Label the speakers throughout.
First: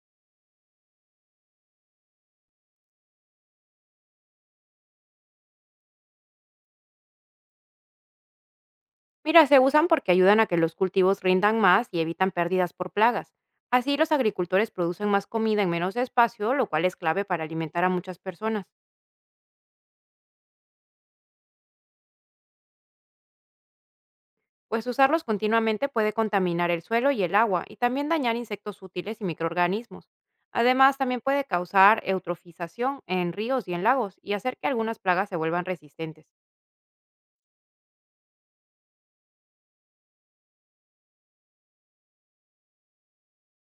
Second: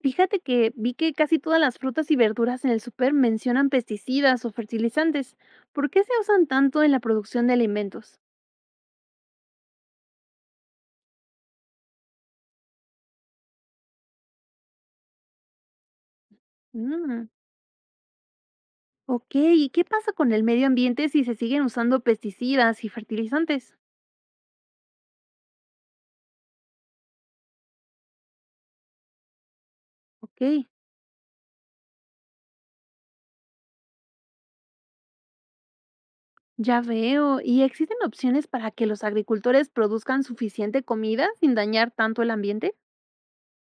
Speaker 1: Fíjate que vi que casi todas las frutas y verduras en el súper mencionan pesticidas o fertilizantes. ¿Por qué se usan tanto en la producción de alimentos?
Speaker 2: Mira, se usan porque ayudan a que los cultivos rindan más y evitan pérdidas por plagas. Así los agricultores producen más comida en menos espacio, lo cual es clave
Speaker 1: Mm,
Speaker 2: para alimentar a muchas personas,
Speaker 1: ok, ¿y qué pasa con el medio ambiente si se siguen usando pesticidas y fertilizantes?
Speaker 2: pues usarlos continuamente puede contaminar el suelo y el agua y también dañar insectos útiles y microorganismos.
Speaker 1: Ok,
Speaker 2: Además, también puede causar eutrofización en ríos y en lagos y hacer que algunas plagas se vuelvan resistentes.
Speaker 1: ya veo. ¿Y existen opciones para que los agricultores produzcan suficiente comida sin dañar tanto el ambiente?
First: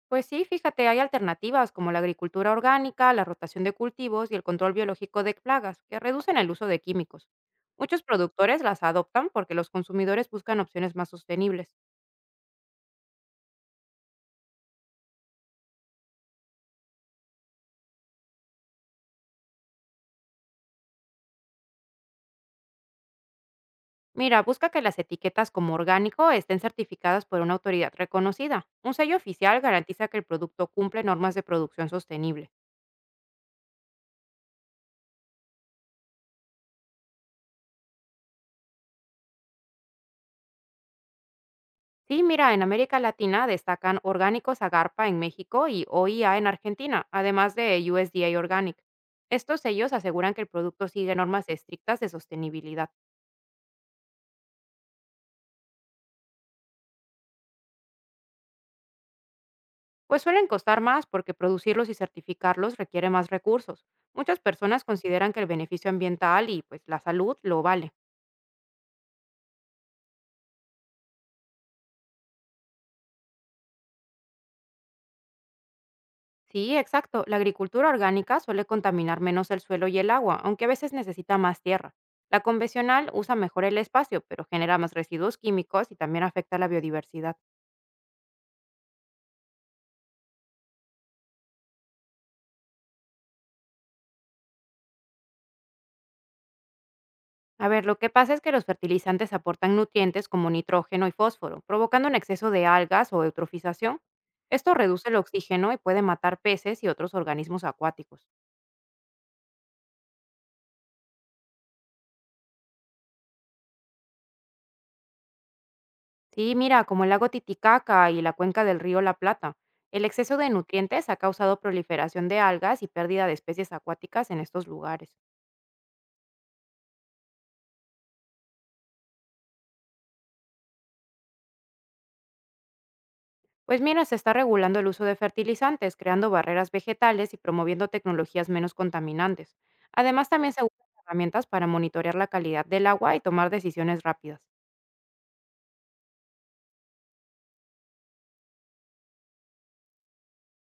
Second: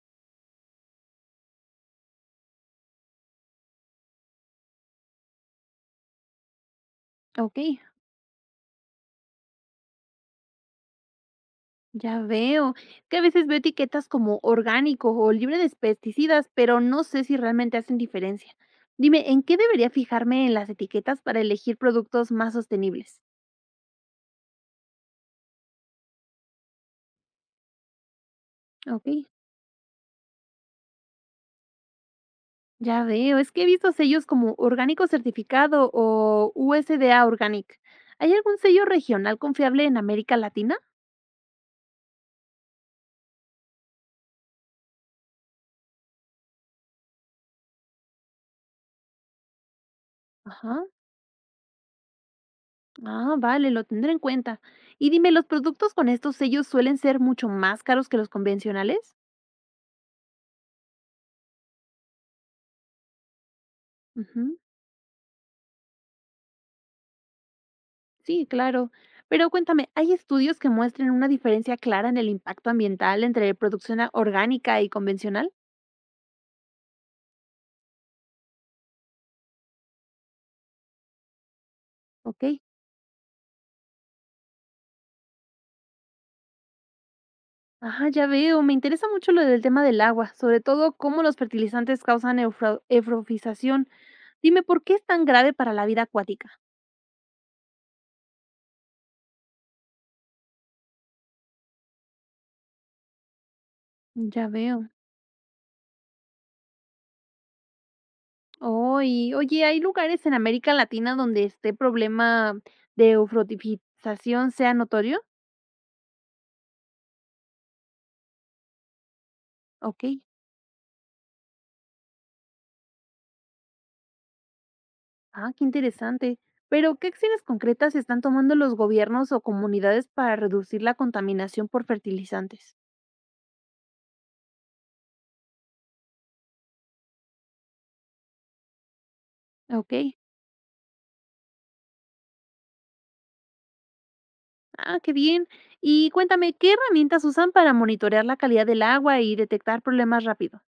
Speaker 2: Pues sí, fíjate, hay alternativas como la agricultura orgánica, la rotación de cultivos y el control biológico de plagas, que reducen el uso de químicos.
Speaker 1: Ok.
Speaker 2: Muchos productores las adoptan porque los consumidores buscan opciones más sostenibles.
Speaker 1: Ya veo. Que a veces veo etiquetas como orgánico o libre de pesticidas, pero no sé si realmente hacen diferencia. Dime, ¿en qué debería fijarme en las etiquetas para elegir productos más sostenibles?
Speaker 2: Mira, busca que las etiquetas como orgánico estén certificadas por una autoridad reconocida. Un
Speaker 1: Ok,
Speaker 2: sello oficial garantiza que el producto cumple normas de producción sostenible.
Speaker 1: ya veo. Es que he visto sellos como orgánico certificado o USDA Organic. ¿Hay algún sello regional confiable en América Latina?
Speaker 2: Sí, mira, en América Latina destacan Orgánicos Agarpa en México y OIA en Argentina, además de USDA Organic. Estos sellos aseguran que el
Speaker 1: Ajá.
Speaker 2: producto sigue normas estrictas de sostenibilidad,
Speaker 1: Ah, vale, lo tendré en cuenta. Y dime, ¿los productos con estos sellos suelen ser mucho más caros que los convencionales?
Speaker 2: pues suelen costar más porque producirlos y certificarlos requiere más recursos. Muchas
Speaker 1: Ujú.
Speaker 2: personas consideran que el beneficio ambiental y pues la salud lo vale.
Speaker 1: Sí, claro. Pero cuéntame, ¿hay estudios que muestren una diferencia clara en el impacto ambiental entre orgánica y convencional?
Speaker 2: Sí, exacto. La agricultura orgánica suele contaminar menos el suelo y el agua, aunque a veces necesita más tierra. La
Speaker 1: Ok.
Speaker 2: convencional usa mejor el espacio, pero genera más residuos químicos y también afecta a la biodiversidad.
Speaker 1: Ajá, ya veo. Me interesa mucho lo del tema del agua, sobre todo cómo los fertilizantes causan eutrofización. Dime, ¿por qué es tan grave para la vida acuática?
Speaker 2: A ver, lo que pasa es que los fertilizantes aportan nutrientes como nitrógeno y fósforo, provocando un exceso de algas o eutrofización.
Speaker 1: Ya
Speaker 2: Esto
Speaker 1: veo.
Speaker 2: reduce el oxígeno y puede matar peces y otros organismos acuáticos.
Speaker 1: Oh, y oye, ¿hay lugares en América Latina donde este problema de eutrofización sea notorio?
Speaker 2: Sí, mira, como el lago Titicaca y la cuenca del río La Plata.
Speaker 1: Ok.
Speaker 2: El exceso de nutrientes ha causado proliferación de algas y pérdida de especies acuáticas en estos lugares.
Speaker 1: Ah, qué interesante. Pero, ¿qué acciones concretas están tomando los gobiernos o comunidades para reducir la contaminación por fertilizantes?
Speaker 2: Pues mira, se está regulando el uso de fertilizantes, creando barreras vegetales y promoviendo tecnologías menos contaminantes.
Speaker 1: Ok.
Speaker 2: Además, también se usan herramientas para monitorear la calidad del agua y tomar decisiones rápidas.
Speaker 1: Ah, qué bien. Y cuéntame, ¿qué herramientas usan para monitorear la calidad del agua y detectar problemas rápido?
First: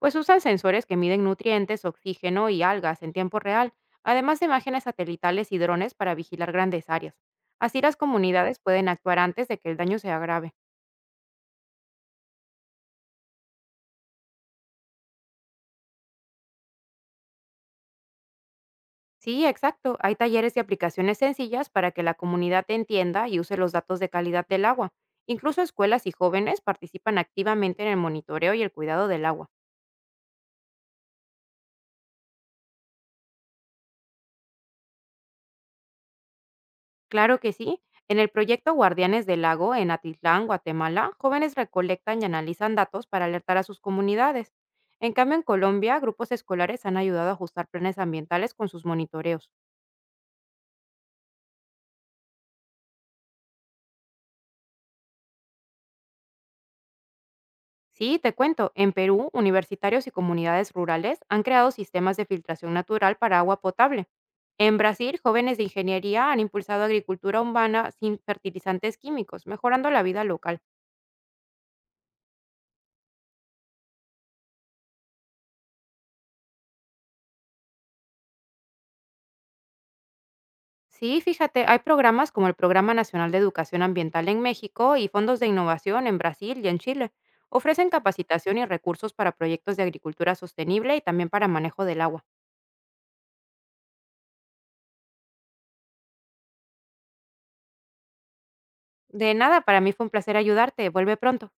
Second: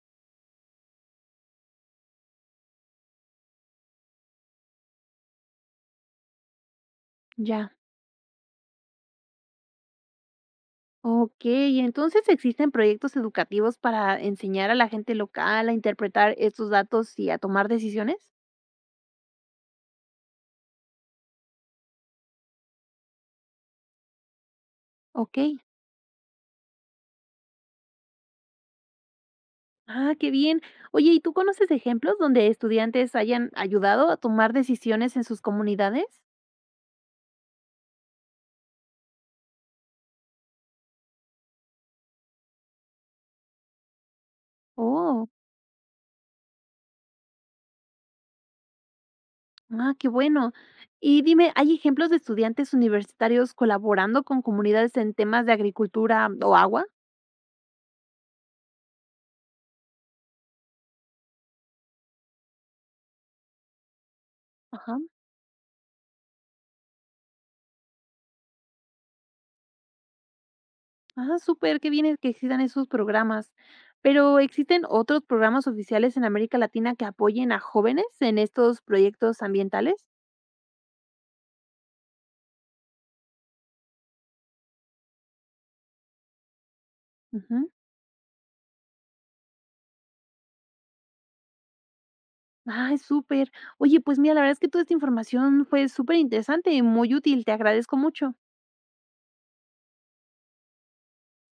Speaker 2: Pues usan sensores que miden nutrientes, oxígeno y algas en tiempo real, además de imágenes satelitales y drones para vigilar grandes áreas.
Speaker 1: Ya.
Speaker 2: Así las comunidades pueden actuar antes de que el daño sea grave.
Speaker 1: Ok, entonces existen proyectos educativos para enseñar a la gente local a interpretar estos datos y a tomar decisiones.
Speaker 2: Sí, exacto. Hay talleres y aplicaciones sencillas para que la comunidad entienda y use los datos de calidad del agua.
Speaker 1: Ok.
Speaker 2: Incluso escuelas y jóvenes participan activamente en el monitoreo y el cuidado del agua.
Speaker 1: Ah, qué bien. Oye, ¿y tú conoces ejemplos donde estudiantes hayan ayudado a tomar decisiones en sus comunidades?
Speaker 2: Claro que sí. En el proyecto Guardianes del Lago, en Atitlán, Guatemala, jóvenes recolectan y analizan datos para alertar a sus comunidades. En
Speaker 1: Oh,
Speaker 2: cambio, en Colombia, grupos escolares han ayudado a ajustar planes ambientales con sus monitoreos.
Speaker 1: ah, qué bueno. Y dime, ¿hay ejemplos de estudiantes universitarios colaborando con comunidades en temas de agricultura o agua?
Speaker 2: Sí, te cuento, en Perú, universitarios y comunidades rurales han creado sistemas de filtración natural para agua potable. En
Speaker 1: Ajá.
Speaker 2: Brasil, jóvenes de ingeniería han impulsado agricultura humana sin fertilizantes químicos, mejorando la vida local.
Speaker 1: Ah, súper, qué bien es que existan esos programas. Pero ¿existen otros programas oficiales en América Latina que apoyen a jóvenes en estos proyectos ambientales?
Speaker 2: Sí, fíjate, hay programas como el Programa Nacional de Educación Ambiental en México y fondos de innovación en Brasil y en Chile.
Speaker 1: Ujú.
Speaker 2: Ofrecen capacitación y recursos para proyectos de agricultura sostenible y también para manejo del agua.
Speaker 1: Ay, súper. Oye, pues mira, la verdad es que toda esta información fue súper interesante y muy útil. Te agradezco mucho.
Speaker 2: De nada, para mí fue un placer ayudarte. Vuelve pronto.